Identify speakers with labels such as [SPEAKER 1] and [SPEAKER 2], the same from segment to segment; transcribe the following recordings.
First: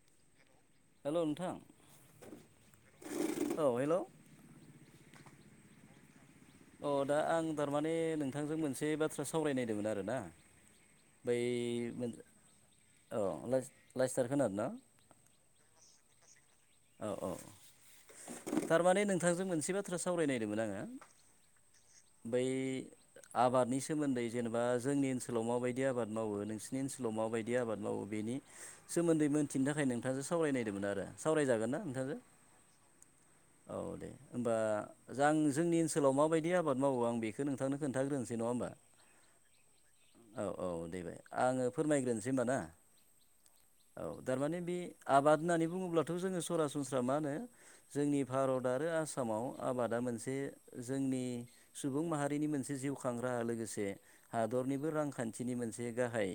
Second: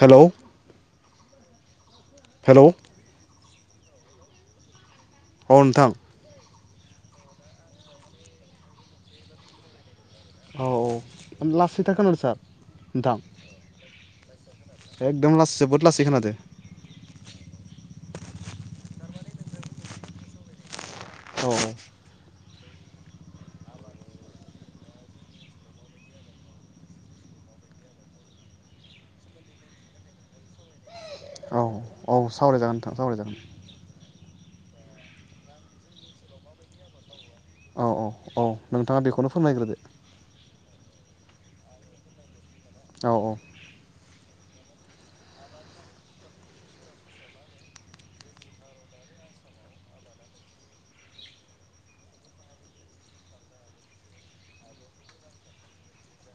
[SPEAKER 1] हेल'
[SPEAKER 2] hello नोंथां
[SPEAKER 1] hello
[SPEAKER 2] औ hello
[SPEAKER 1] औ नोंथां
[SPEAKER 2] अ दा आं थारमाने नोंथांजों मोनसे बाथ्रा सावरायनायदोंमोन आरोना
[SPEAKER 1] औ
[SPEAKER 2] बै
[SPEAKER 1] औ लासैथार
[SPEAKER 2] मोनद
[SPEAKER 1] खोनादों सार नोंथां
[SPEAKER 2] औ लाइस-लासैथार खोनादों ना?
[SPEAKER 1] एकदम लास जोबोद लासै खोनादो
[SPEAKER 2] औ औ थारमाने नोंथांजों मोनसे बाथ्रा सावरायनायदोंमोन आङो
[SPEAKER 1] औ औ
[SPEAKER 2] बै आबादनि सोमोन्दै जेनेबा जोंनि ओनसोलाव माबायदि आबाद मावो नोंसीरनिओनसोलाव माबायदि बिदि आबाद मावो बेनि सोमोन्दै मोनथिनो थाखाय नोंथाङासो सावरायनायदोंमोन आरो
[SPEAKER 1] औ
[SPEAKER 2] सावरायजागोन ना?
[SPEAKER 1] औ
[SPEAKER 2] नोंथांजों
[SPEAKER 1] सावरायजागोन नोंथां सावरायजागोन
[SPEAKER 2] औ दे होमबा जां जोंनि ओनसोलाव माबायदि आबाद मावो आं बेखौ बेखो नोंथांनो
[SPEAKER 1] औ औ
[SPEAKER 2] खोन्थाग्रोनोसै
[SPEAKER 1] औ
[SPEAKER 2] नङा होमबा
[SPEAKER 1] नोंथाङा बेखौनो फोरमायग्रोदो
[SPEAKER 2] औ औ देबाय आङो फोरमायग्रोनोसै होनबा ना
[SPEAKER 1] औ औ
[SPEAKER 2] औ थारमाने बे आबाद होननानै बुङोब्लाथ' जोङो सरासनस्रा मा होनो जोंनि भारत आरो आसामाव आबादा मोनसे जोंनि सुबुं माहारिनि मोनसे जिउ खांग्रा लोगोसे हादरनिबो रांखान्थिनि मोनसे गाहाय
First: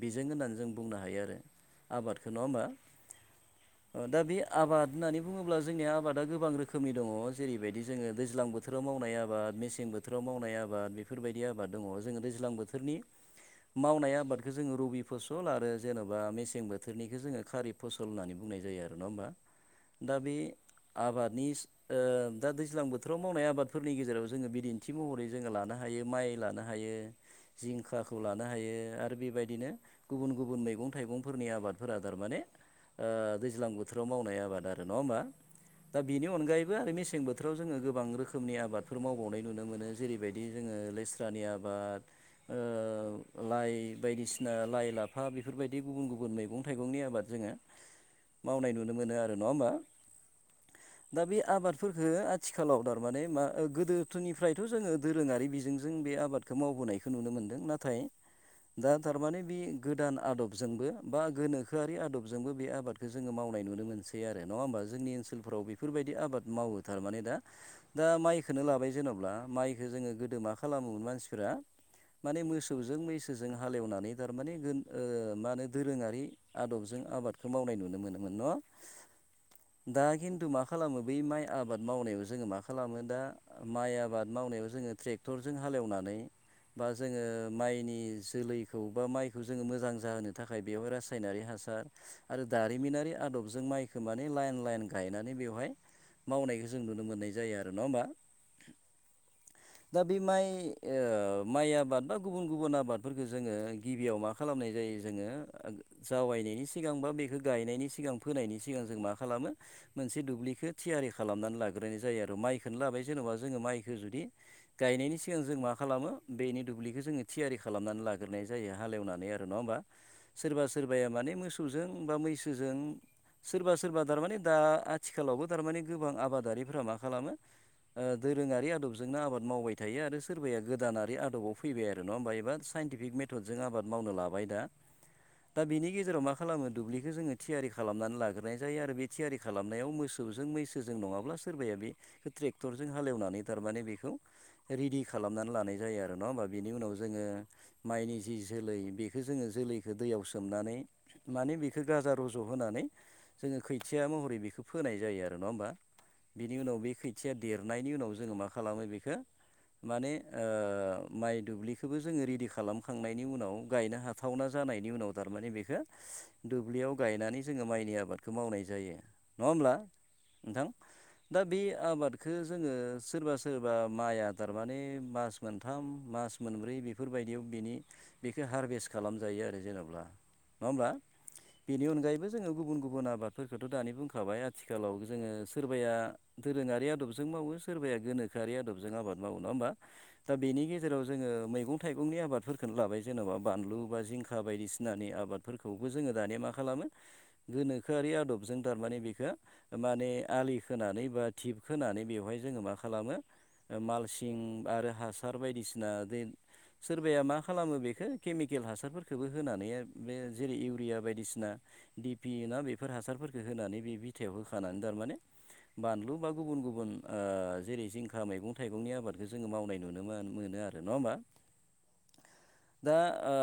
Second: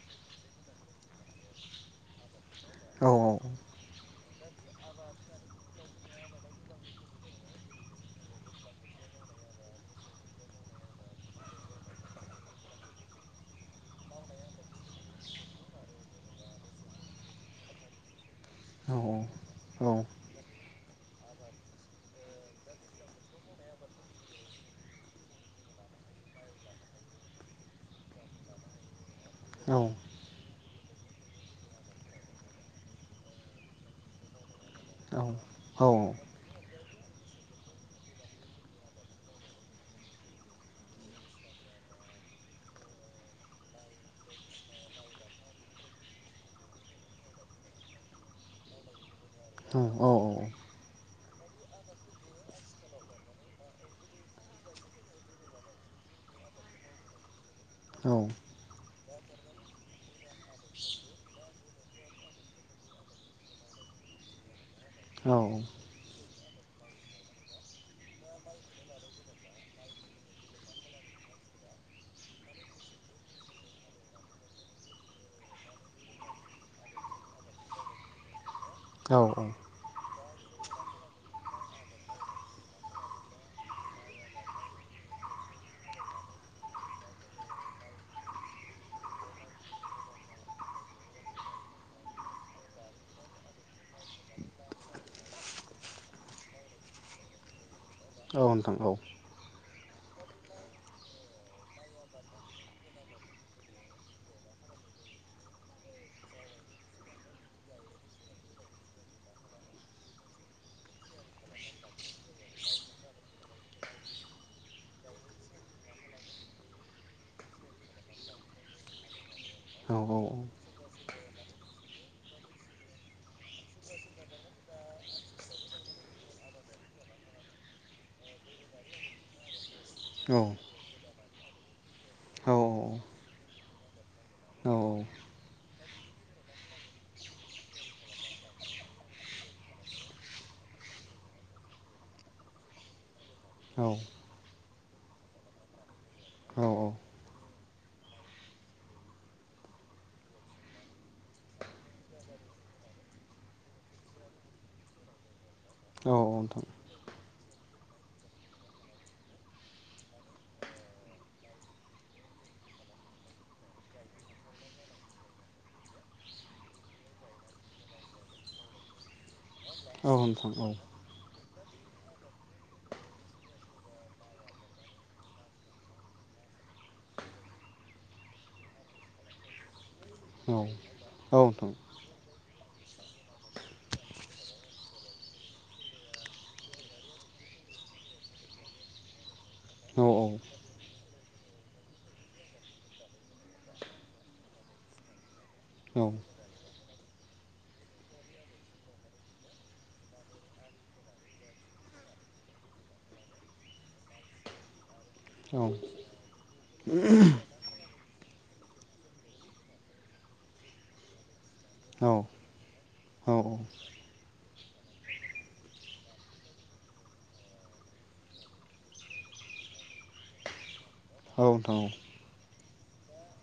[SPEAKER 2] बिजों होननानै जों बुंनो हायो आरो आबादखौ नङा होमबा
[SPEAKER 1] औ
[SPEAKER 2] अ दा बे आबाद होननानै बुङोब्ला जोंनिया आबादा गोबां रोखोमनि दङ जेरैबायदि जोङो दैज्लां बोथ बोथोराव मावनाय आबाद मेसें बोथोराव मावनाय आबाद बेफोरबायदि आबाद दङ जोङो दैज्लां बोथोरनि मावनाय आबादखौ जोङो रबि फसल आरो जेन'बा मेसें बोथोरनिख जोङो खारिब फसल होननानै बुंनाय जायो जायो आरो
[SPEAKER 1] औ
[SPEAKER 2] नङा होमबा
[SPEAKER 1] औ
[SPEAKER 2] दा बे आबादनि दा दैज्लां बोथोराव मावनाय आबादफोरनि गेजेराव जोङो बिदिन्थि महरै जोङो लानो हायो माइ लानो हायो हायो जिंखाखौ लानो‌ हायो आरो बेबा दिनो
[SPEAKER 1] औ
[SPEAKER 2] गुबुन गुबुन मैगं थाइगंफोरनि आबादफोरा थारमाने ओ दैज्लां बोथोराव मावनाय आबाद आरो नङा
[SPEAKER 1] औ
[SPEAKER 2] होमबा
[SPEAKER 1] औ
[SPEAKER 2] दा बेनि अनगायैबो आरो मेसें बोथोराव जोङो गोबां रोखोमनि आबादफोर मावबावनाय नुनो मोनो जेरैबायदि जोङो लेस्रानि आबाद ओ लाइ बायदिसिना लाइ लाफा बेफोरबायदि गुबुन गुबुन मैगं थाइगंनि आबाद जोङो मावनाय नुनो मोनो आरो नङा होमबा दा बे आबादफोरखो आथिखालाव थारमाने मा ओ गोदोथोनिफ्रायथ' जोङो दोरोङारि बिजोंजों बे आबादखौ मावबोनायखौ नुनो मोनदों नाथाय
[SPEAKER 1] औ
[SPEAKER 2] दा थारमाने बे गोदान आदबजोंबो बा गोनोखोआरि आदबजोंबो बे आबाद खो जोङो मावनाय नुनो मोनसै आरो नङा होमबा जोंनि ओनसोलफ्राव बेफोरबायदि आबाद मावो थारमाने दा दा माइखोननो लाबाय जेन'ब्ला माइखौ जोङो गोदो मा खालामोमोन मानसिफोरा माने मोसौजों मैसोजों हालेवनानै थारमाने गो ओ मा होनो दोरोङारि आदबजों आबादखो मावनाय नुनो मोनोमोन न'
[SPEAKER 1] औ औ
[SPEAKER 2] दा खिन्थु मा खालामो बै माइ आबाद मावनायाव जोङो मा खालामो दा माइ आबाद मावनायाव जोङो ट्रेक्टरजों हालेवनानै बा जोङो माइनि जोलैखौ बा माइखौ जोङो मोजां जाहोनो थाखाय बेवहाय रास सायनारि हासार आरो दारिमिनारि आदबजों माइखौ माने लाइन लाइन गायनानै बेवहाय मावनायखौ जों नुनो मोननाय जायो आरो नङा होमबा
[SPEAKER 1] औ नोंथां औ
[SPEAKER 2] दा बे माइ माइ ओ आबाद बा गुबुन गुबुन आबादफोरखौ जोङो गिबियाव मा खा खालामनाय जायो जोङो ओग जावैनायनि सिगांबा बेखो गायनायनि सिगां फोनायनि सिगां जों मा खालामो मोनसे दुब्लिखौ थियारि खालामनानै लाग्रोनाय जायो आरो माइखौो लाबाय जेनेबा जोङो माइखो जुदि गायनायनि सिगां जों मा खालामो बेनि दुब्लिखौ जोङो थियारि खालामनानै लाग्रोनाय जायो हालेवनानै आरो आरो नङा होमबा सोरबा सोरबाया माने मोसौजों बा मैसोजों सोरबा सोरबा दारमाने दा आथिखालावबो थारमाने गोबां आबादारिफ्रा मा खालामो ओ दोरोङारि आदबजोंनो आबाद मावबाय थायो आरो सोरबाया
[SPEAKER 1] औ
[SPEAKER 2] गोदानारि आदबाव फैबाय आरो ना होमबा एबा साइन्टिफिक मेथदजों आबाद मावनो लाबाय दा दा बिनि गेजेराव मा खालामो दुब्लिखौ जोङो थियारि खालामनानै लाग्रोनाय जायो आरो बे थियारि खालामनायाव मोसौजों मैसोजों नङाब्ला सोरबाया बे बेखौ ट्रेक्टरजों हालेवनानै थारमाने बेखौ रेडि खालामनानै लानाय जायो आरो नङा होमबा
[SPEAKER 1] औ औ
[SPEAKER 2] बिनि
[SPEAKER 1] औ
[SPEAKER 2] उनाव जोङो माइनि जि जोलै बेखौ जोङो जोलैखौ दैयाव सोमनानै माने बेखो गाजा र'ज जहोनानै जोङो खैथिया महरै बेखौ फोनाय जायो आरो नङा होमबा
[SPEAKER 1] नोंथां
[SPEAKER 2] बिनि
[SPEAKER 1] औ
[SPEAKER 2] उनाव बे खै खोथिया देरनायनि उनाव जोङो मा खालामो बेखो माने ओ माइ दुब्लिखौबो जोङो रेडि खालामखांनायनि उनाव गायनो हानाय सुथावना जानायनि उनाव थारमाने बेखौ दुब्लियाव गायनानै जोङो माइनि आबादखौ मावनाय जायो नङा होमब्ला
[SPEAKER 1] औ
[SPEAKER 2] नोंथां दा बे आबादखौ जोङो सोरबा सोरबा माइ आदार माने मास मोनथाम मास मोनब्रै बेफोरबायदियाव बिनि बेखौ हारभेस्ट खालामजायो आरो जेनेबा
[SPEAKER 1] औ औ
[SPEAKER 2] बेनि अनगायैबो जोङो गुबुन गुबुन आबादफोरखौथ' दानि बुंखाबाय आथिखालाव जोङो सोरबाया दोरोङारि आदबजों मावो सोरबाया गोनोखोआरि आदबजों आबाद मावो नङा होमबा
[SPEAKER 1] औ
[SPEAKER 2] दा बेनि गेजेराव जोङो मैगं थाइगंनि आबादफोरखौनो लाबाय जेन'बा बानलु बा जिंखा बायदिसिनानि आबाद फोरखौबो जोङो दानिया मा खालामो गोनोखोआरि आदबजों थारमाने बेखो माने आलि खोनानै बा थिप खोनानै बेवहाय जोङो मा खालामो मालसिं आरो हासार बायदिसिना देर सोरबाया मा मा खालामो बेखौ केमिकेल हासारफोरखौबो होनानै बे जेरै इउरिया बायदिसिना
[SPEAKER 1] औ
[SPEAKER 2] दिपि ना बेफोर
[SPEAKER 1] औ
[SPEAKER 2] हासारफोरखौ
[SPEAKER 1] औ
[SPEAKER 2] होनानै बे बिथायाव होखानानै थारमाने बानलु बा गुबुन गुबुन ओ जेरै जिंखा मैगं थाइगंनि आबादखौ जोङो मावनाय नुनो मोनो आरो नङा होनबा
[SPEAKER 1] औ द'
[SPEAKER 2] दा आ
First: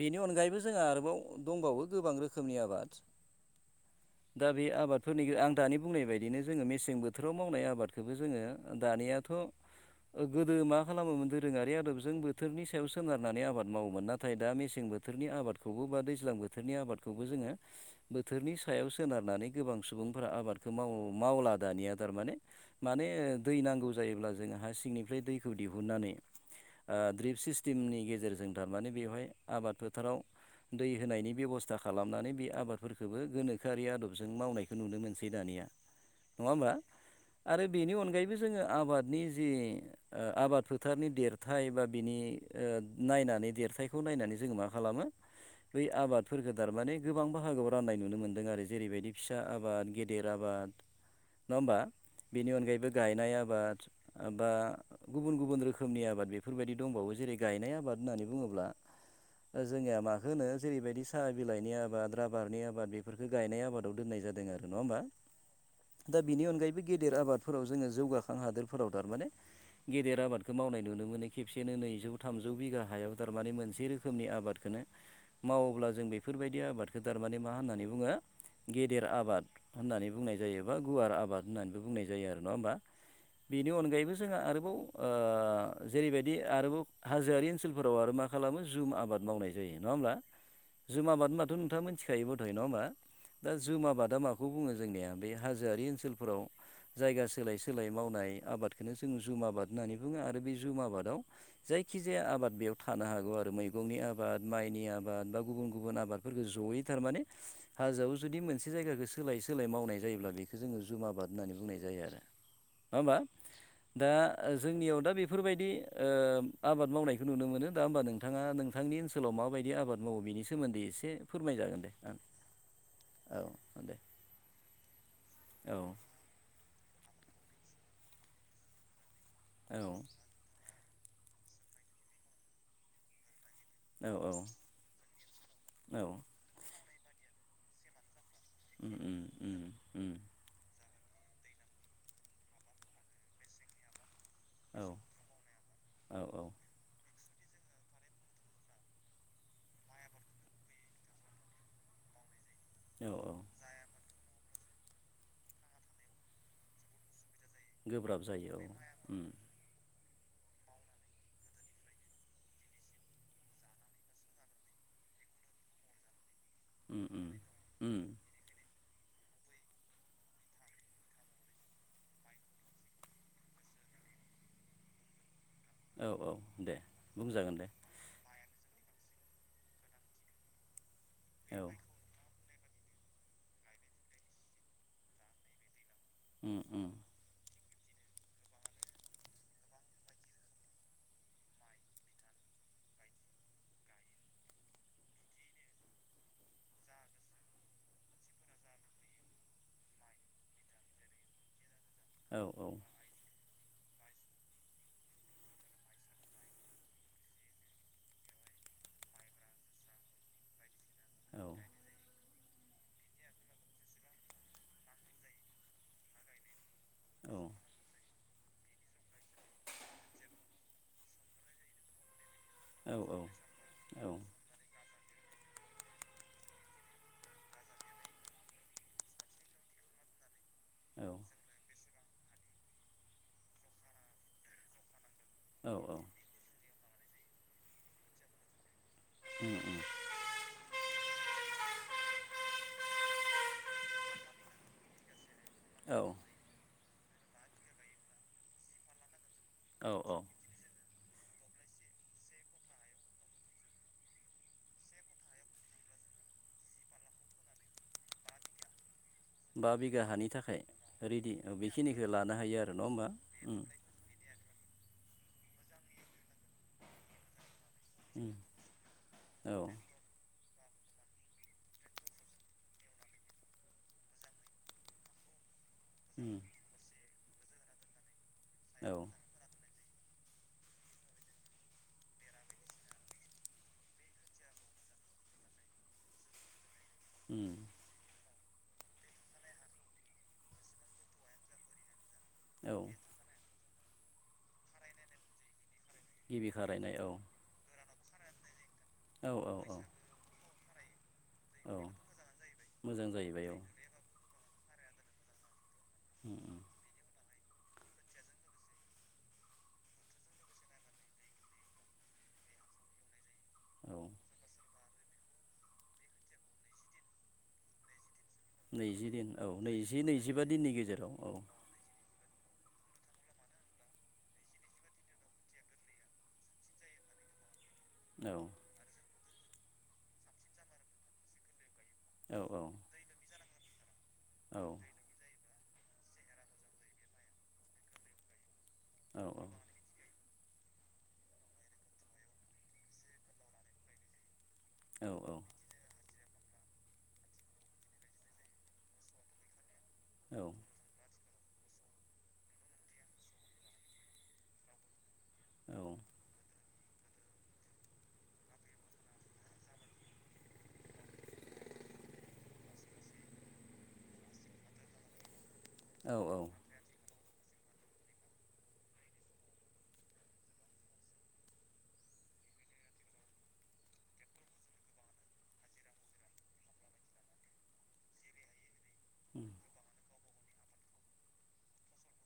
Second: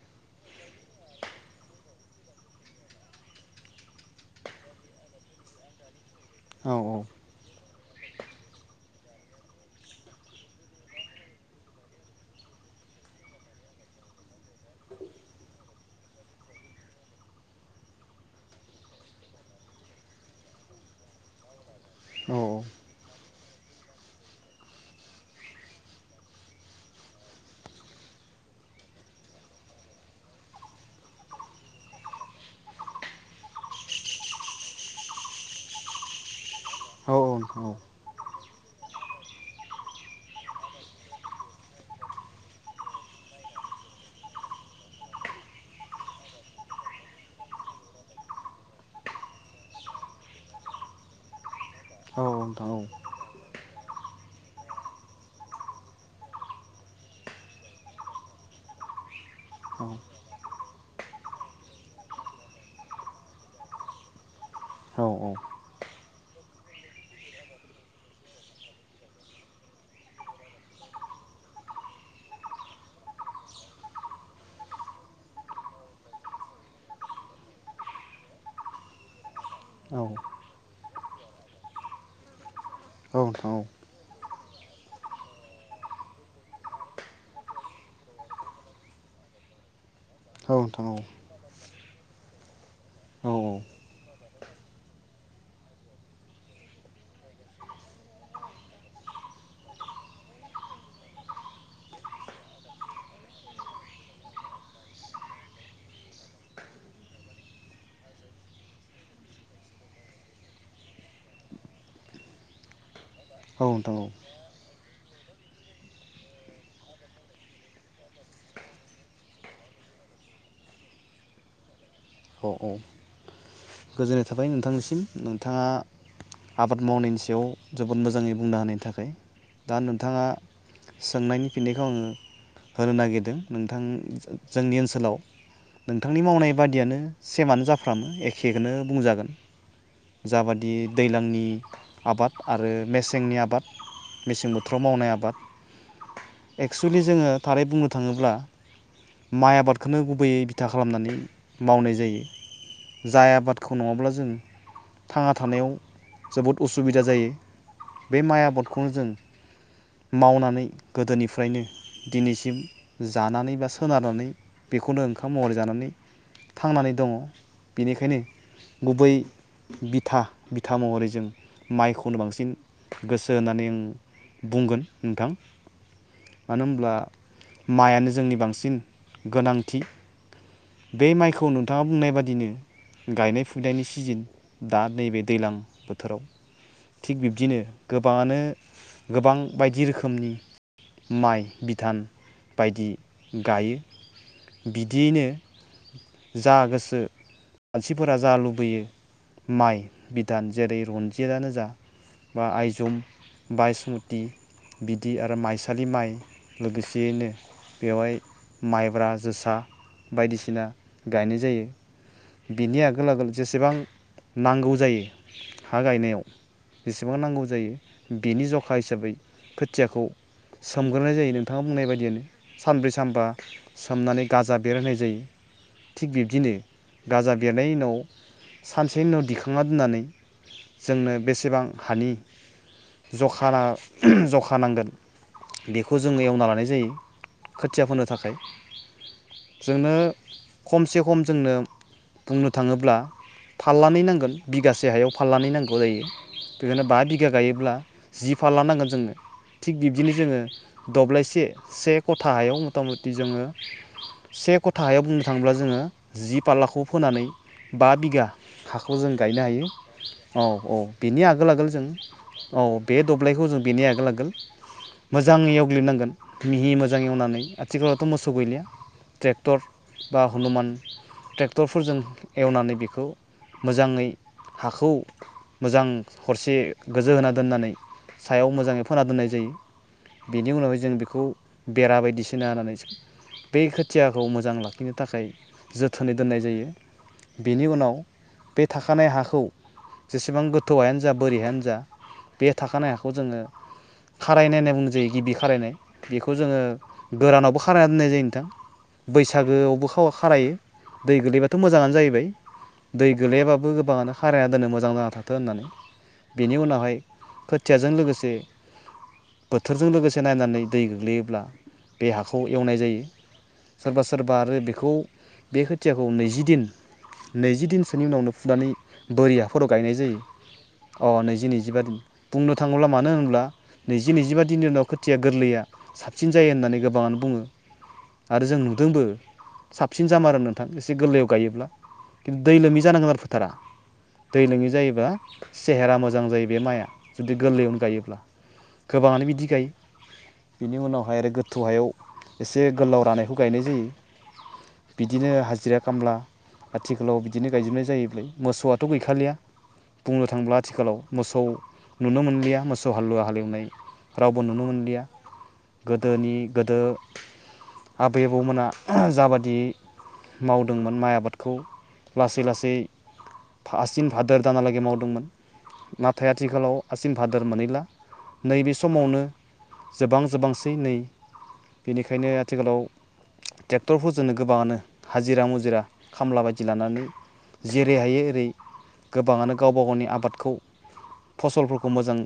[SPEAKER 2] बेनि अनगायैबो जोंहा आरोबाव दंबावो गोबां रोखोमनि आबाद दा बे आबादफोरनि आं दानि बुंनाय बायदिनो जोङो
[SPEAKER 1] औ
[SPEAKER 2] मेसें बोथोराव मावनाय आबादखौबो जोङो दानियाथ' गोदो मा खालामोमोन दोरोङारि आदबजों बोथोरनि सायाव सोनारनानै आबाद मावोमोन नाथाय दा मेसें बोथोर बोथोरनि आबादखौबो बा दैज्लां बोथोरनि आबादखौबो जोङो बोथोरनि सायाव सोनारनानै गोबां सुबुंफोरा आबादखौ माव मावला दानिया थारमाने
[SPEAKER 1] औ
[SPEAKER 2] माने दै नांगौ जायोब्ला जों हा सिंनिफ्राय दैखौ दिहुननानै ओ द्रिप सिस्टेमनि गेजेरजों थारमाने बेवहाय आबाद फोथाराव दै होनायनि बेब'स्था खालामनानै बे आबादफोरखौबो गोनोखोआरि आदबजों मावनायखौ नुनो मोनसै दानिया नङा होमबा
[SPEAKER 1] औ
[SPEAKER 2] आरो बेनि अनगायैबो जोङो आबादनि जि आ आबाद फोथारनि देरथाय बा बिनि नायनानै देरथायखौ नायनानै जोङो मा खालामो बै आबाद फोरखो थारमाने गोबां बाहागोआव राननाय नुनो मोन्दों आरो जेरैबायदि फिसा आबाद गेदेर आबाद नङा होमबा
[SPEAKER 1] औ
[SPEAKER 2] बेनि
[SPEAKER 1] नोंथां औ
[SPEAKER 2] अनगायैबो गायनाय आबाद बा गुबुन गुबुन रोखोमनि आबाद बेफोरबायदि दंबावो जेरै गायनाय आबाद होननानै बुङोब्ला
[SPEAKER 1] औ
[SPEAKER 2] जोंनिया माखौ होनो जेरैबायदि साहा बिलाइनि आबाद राबारनि आबाद बेफोरखौ गायनाय आबादाव दोननाय जादों आरो नङा
[SPEAKER 1] औ
[SPEAKER 2] होमबा दा बिनि अनगायैबो गेदेर आबादफोराव जोङो जौगाखां हादोरफोराव थारमाने गेदेर आबादखौ मावनाय नुनो मोनो खेबसेनो नैजौ थामजौ बिगा हायाव थारमाने मोनसे रोखोमनि आबाद बेनो मावोब्ला जों बेफोरबायदि आबादखौ थारमाने मा होननानै बुङो गेदेर आबाद
[SPEAKER 1] औ
[SPEAKER 2] होननानै बुंनाय जा जायोबा गुवार आबाद होन्नानैबो बुंनाय जायो आरो नङा होमबा
[SPEAKER 1] नोंथां औ
[SPEAKER 2] बेनि अनगायैबो जोंहा आरोबाव ओ जेरैबायदि आरोबाव हाजोआरि ओनसोलफोराव आरो मा खालामो जुम आबाद मावनाय जायो नङा होमब्ला
[SPEAKER 1] औ नोंथां
[SPEAKER 2] जुमा माद होनबाथ' नोंथांमोन थिखायोबथाय नङा होमबा
[SPEAKER 1] औ
[SPEAKER 2] दा जुमा बादा माखौ बुङो जोंनिया बे हाजोआरि ओनसोलफोराव जायगा सोलाय सोलाय मावनाय आबादखौनो जोङ जुम आबाद होननानै बुङो आरो बे जुम आबादाव जायखिजाया आबाद बेयाव थानो हागौ आरो मैगंनि आबाद माइनि आबाद बा गुबुन गुब गुबुन आबादफोरखौ जयै थारमाने हाजोआव जुदि मोनसे जायगाखौ सोलायै सोलाय मावनाय जायोब्ला बेखौ जोङो जुमा बाद होननानै बुंनाय जायो आरो नङा होमबा
[SPEAKER 1] औ नोंथां
[SPEAKER 2] दा
[SPEAKER 1] औ
[SPEAKER 2] जोंनियाव दा बेफोरबायदि ओ आबाद मावनायखौ नुनो मोनो दा होमबा नोंथाङा नों नोंथांनि ओनसोलाव माबायदि आबाद मावो बेनि सोमोन्दै एसे फोरमायजागोन दे आं
[SPEAKER 1] औ औ
[SPEAKER 2] औ दे
[SPEAKER 1] गोजोननाय थाबाय नोंथांनिसिम नोंथाङा
[SPEAKER 2] औ
[SPEAKER 1] आबाद मावनायनि सायाव जोबोद मोजाङै बुंना होनायनि थाखाय दा नोंथाङा सोंनायनि फिननायखौ आङो होनो नागिरदों नोंथां
[SPEAKER 2] औ
[SPEAKER 1] जोंनि ओनसोलाव
[SPEAKER 2] औ
[SPEAKER 1] नोंथांनि मावनाय बादियानो सेमानो जाफ्रामो ए खेखौनो
[SPEAKER 2] उम उम
[SPEAKER 1] बुंजागोन
[SPEAKER 2] उम उम
[SPEAKER 1] जाबादि दैज्लांनि आबाद आरो मेसेंनि आबाद मेसें बोथोराव
[SPEAKER 2] औ
[SPEAKER 1] मावनाय
[SPEAKER 2] औ
[SPEAKER 1] आबाद एक्सुेलि जोङो थारै बुंनो थाङोब्ला माइ आबादखौनो गुबैयै बिथा खालामनानै मावनाय जायो
[SPEAKER 2] औ औ
[SPEAKER 1] जाय आबाद खौ नङाब्ला जों थांना थानायाव जोबोद उसुबिदा जायो
[SPEAKER 2] गोब्राब
[SPEAKER 1] बे माइ
[SPEAKER 2] जायो औ
[SPEAKER 1] आबादखौनो जों
[SPEAKER 2] उम
[SPEAKER 1] मावनानै गोदोनिफ्रायनो दिनैसिम जानानै बा सोनारनानै बेखौनो ओंखाम महरै जानानै थांनानै
[SPEAKER 2] उम
[SPEAKER 1] दङ
[SPEAKER 2] उम उम
[SPEAKER 1] बेनिखायनो गुबै बिथा बिथा महरै जों माइखौनो बांसिन गोसो होनानै जों बुंगोन नोंथां
[SPEAKER 2] औ औ
[SPEAKER 1] मानो
[SPEAKER 2] दे
[SPEAKER 1] होनब्ला
[SPEAKER 2] बुंजागोन दे
[SPEAKER 1] माइआनो जोंनि बांसिन गोनांथि बे माइखौ
[SPEAKER 2] औ
[SPEAKER 1] नोंथाङा बुंनाय बादिनो गायनाय फुनायनि सिजेन दा नैबे दैज्लां बोथोराव
[SPEAKER 2] ओम ओम
[SPEAKER 1] थिग बिब्दिनो गोबाङानो गोबां बायदि रोखोमनि माइ बिदान बायदि गायो बिदियैनो जा गोसो मानसिफोरा जा लुबैयो माइ बिधान जेरै रनजितानो जा
[SPEAKER 2] औ
[SPEAKER 1] बा
[SPEAKER 2] औ
[SPEAKER 1] आयजम बायसमति बिदि आरो माइसालि माइ लोगोसेयैनो बेवहाय माइब्रा जोसा बायदिसिना गायनाय
[SPEAKER 2] औ
[SPEAKER 1] जायो बिनि आगोल आगोल जेसेबां नांगौ जायो हा गायनायाव बेसेबां
[SPEAKER 2] औ
[SPEAKER 1] नांगौ जायो बिनि जखा हिसाबै खोथियाखौ सोमग्रोनाय जायो नोंथाङा बुंनाय बायदियानो सानब्रै
[SPEAKER 2] औ
[SPEAKER 1] सानबा सोमनानै गाजा बेर होनाय जायो थिग बिब्दिनो गाजा बेरनायनि उनाव सानसेनि उनाव दिखांना दोननानै
[SPEAKER 2] औ
[SPEAKER 1] जोंनो बेसेबां हानि जखा जखा नांगोन
[SPEAKER 2] औ
[SPEAKER 1] बेखौ जोङो एवना लानाय जायो खोथिया फोनो थाखाय
[SPEAKER 2] उम उम
[SPEAKER 1] जोंनो खमसे खम जोंनो बुंनो थाङोब्ला फाललानै नांगोन बिगासे हायाव फाललानै नांगोन गौ जायो
[SPEAKER 2] औ
[SPEAKER 1] बेखायनो बा बिगा गायोब्ला जि फाल लानांगोन जोङनो थिग
[SPEAKER 2] औ
[SPEAKER 1] बिब्दिनो
[SPEAKER 2] औ
[SPEAKER 1] जोङो दब्लायसे से खथाहायाव मथा मथि जोङो से खथा हायाव बुंनो थाङोब्ला जोङो जि फाललाखौ फोनानै बा बिगा हाखौ जों गायनो हायो
[SPEAKER 2] बा बिगा हानि
[SPEAKER 1] औ
[SPEAKER 2] थाखाय
[SPEAKER 1] औ बेनि
[SPEAKER 2] रेडि
[SPEAKER 1] आगोल आगोल जों
[SPEAKER 2] बेखिनिखौ लानो हायो
[SPEAKER 1] औ
[SPEAKER 2] आरो नङा
[SPEAKER 1] बे
[SPEAKER 2] होमबा
[SPEAKER 1] द [unintelligible]
[SPEAKER 2] उम
[SPEAKER 1] जों बेनि आगोल आगोल
[SPEAKER 2] [inaudible]
[SPEAKER 1] मोजां एवग्लिबनांगोन मिहि मोजां एवनानै आथिखालावथ'
[SPEAKER 2] उम
[SPEAKER 1] मोसौ गैलिया
[SPEAKER 2] औ
[SPEAKER 1] ट्रेक्टर बा हनुमान ट्रेक्टरफोरजों एवनानै बेखौ मोजाङै हाखौ मोजां
[SPEAKER 2] उम
[SPEAKER 1] हरसे गोजो होना दोननानै सायाव मोजाङै
[SPEAKER 2] औ
[SPEAKER 1] फोना दोननाय जायो बेनि उनावहाय जों बेखौ बेरा बायदिसिना होननानै बो थियाखौ मोजां लाखिनो थाखाय जोथोनै दोननाय जायो
[SPEAKER 2] उम
[SPEAKER 1] बेनि उनाव थि बे थाखानाय हाखौ जेसेबां गोथौ हायानो जा बोरि हायानो जा बे
[SPEAKER 2] औ
[SPEAKER 1] थाखानाय हाखौ जोङो खारायनाय होनना बुंजायो गिबि खारायनाय बेखौ
[SPEAKER 2] गिबि
[SPEAKER 1] जोङो
[SPEAKER 2] खारायनाय औ
[SPEAKER 1] गोरानावबो खारायना दोननाय जायो नोंथां
[SPEAKER 2] औ औ औ
[SPEAKER 1] बैसागोआवबो खावा खारायो दै गोलैबा थ'
[SPEAKER 2] औ
[SPEAKER 1] मोङानो जाहैबाय दै
[SPEAKER 2] मोजां जाहैबाय औ
[SPEAKER 1] गोलैयाबाबो गोबाङानो खारायना दोनो मोजां जाना थाथो होननानै।
[SPEAKER 2] उम
[SPEAKER 1] बेनि
[SPEAKER 2] उम
[SPEAKER 1] उनावहाय खोथियाजों लोगोसे बोथोरजों लोगोसे नायनानै दै गोग्लैयोब्ला बे हाखौ एवनाय जायो।
[SPEAKER 2] औ
[SPEAKER 1] सोरबा सोरबा आरो बेखौ बे खोथियाखौ नैजि‌ दिन नैजि दिनसोनि उनावनो फुनानै
[SPEAKER 2] नैजि दिन
[SPEAKER 1] बोरि
[SPEAKER 2] औ
[SPEAKER 1] हाफोराव गायनाय
[SPEAKER 2] नैजि
[SPEAKER 1] जायो
[SPEAKER 2] नैजिबा दिननि
[SPEAKER 1] अ
[SPEAKER 2] गेजेराव औ
[SPEAKER 1] नैजि नैजिबा दिन बुंनो थाङोब्ला मानो होनोब्ला नैजि नैजिबा दिननि उनाव खोथिया गोरलैया साबसिन जायो होननानै गोबाङानो बुङो।
[SPEAKER 2] औ
[SPEAKER 1] आरो जों नुदोंबो साबसिन जामारो नोंथां एसे गोरलैयाव गायोब्ला
[SPEAKER 2] औ
[SPEAKER 1] दै
[SPEAKER 2] औ
[SPEAKER 1] लोमि जानांगोन आरो फोथारा दै
[SPEAKER 2] औ
[SPEAKER 1] लोङि जायोबा सेहेरा मोजां जायो बे माइआ जुदि गोरलैयावनो गायोब्ला
[SPEAKER 2] औ
[SPEAKER 1] गोबाङानो बिदि गायो बिनि उनावहाय आरो गोथौ हायाव एसे गोलाव रानायखौ गायनाय जायो।
[SPEAKER 2] औ
[SPEAKER 1] बिदिनो हाजिरा खामला, आथिखालाव बिदिनो गायजोबनाय जायोबोलै मोसौआथ' गैखालिया बुंनो
[SPEAKER 2] औ
[SPEAKER 1] थांब्ला आथिखालाव मोसौ नुनो मोनलिया मोसौ हालुवा हालेवनाय रावबो नुनो मोनलिया। गोदोनि गोदो आबै आबौमोना जाबादि मावदोंमोन माइ आबादखौ लासै लासै आसिन भादोर दानालागै मावदोंमोन
[SPEAKER 2] औ
[SPEAKER 1] नाथाय
[SPEAKER 2] औ
[SPEAKER 1] आथिखालाव आसिन भादोर मोनैला नैबे समावनो जोबां जोबांसै नै बेनिखायनो आथिखालाव ट्रेक्टरफोरजोंनो गोबाङानो हाजिरा मुजिरा खामला बायदि लानानै जेरै हायो ओरै
[SPEAKER 2] उम
[SPEAKER 1] गोबाङानो गावबा गावनि आबादखौ फसलफोरखौ मोजां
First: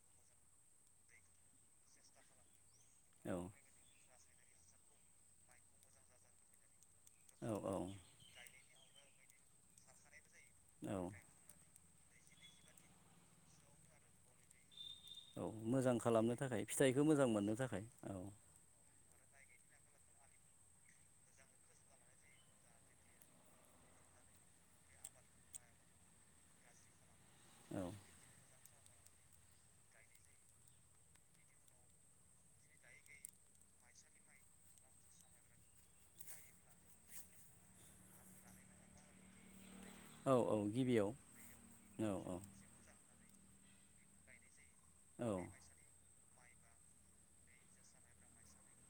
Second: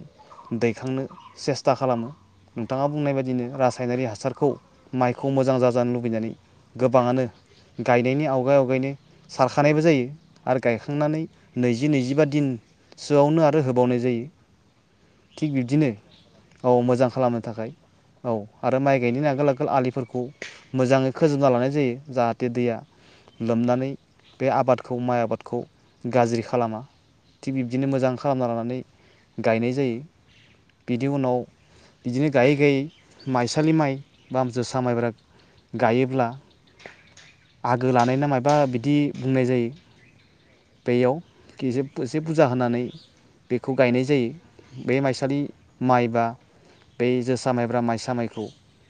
[SPEAKER 1] दैखांनो सेस्था खालामो नोंथाङा बुंनाय
[SPEAKER 2] औ
[SPEAKER 1] बायदिनो रासायनारि हासारखौ माइखौ मोजां जाजानो लुबैनानै गोबाङानो
[SPEAKER 2] औ
[SPEAKER 1] गायनायनि आवगाय आवगायनो सारखानायबो जायो आरो
[SPEAKER 2] औ
[SPEAKER 1] गायखांनानै नैजि नैजिबा दिनसोआवनो आरो होबावनाय जायो थिग बिब्दिनो
[SPEAKER 2] मोजां खालामनो थाखाय
[SPEAKER 1] औ
[SPEAKER 2] फिथाइखौ
[SPEAKER 1] मोजां खालामनो
[SPEAKER 2] मोननो
[SPEAKER 1] थाखाय औ आरो माइ गायनायनि आगोल आगोल आलिफोरखौ मोजाङै खोजोबना लानाय जायो जाहाथे दैया लोमनानै बे आबादखौ माइ आबादखौ गाज्रि खालामा। थिग
[SPEAKER 2] औ
[SPEAKER 1] बिब्दिनो मोजां खालामना लानानै गायनाय जायो बिनि उनाव बिदिनो गायै गायै माइसालि माइ बा जोसा सा मायब्रा गायोब्ला आगो लानाय ना मायबा बिदि बुंनाय जायो।
[SPEAKER 2] औ औ गिबियाव
[SPEAKER 1] बेयाव गेजेब
[SPEAKER 2] औ
[SPEAKER 1] एजेब
[SPEAKER 2] औ
[SPEAKER 1] बुजा होनानै बेखौ गायनाय जायो बे
[SPEAKER 2] औ
[SPEAKER 1] माइसालि माइ बा बे जोसा माइब्रा माइसा माइखौ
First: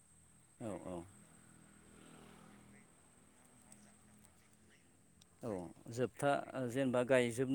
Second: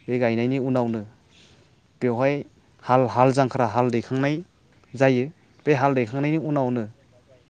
[SPEAKER 1] बे गायनायनि
[SPEAKER 2] औ
[SPEAKER 1] उनावनो बेवहाय हाल हाल जांख्रा हाल दैखांनाय जायो बे हाल दैखांनायनि उनावनो
[SPEAKER 2] गायजोबनाय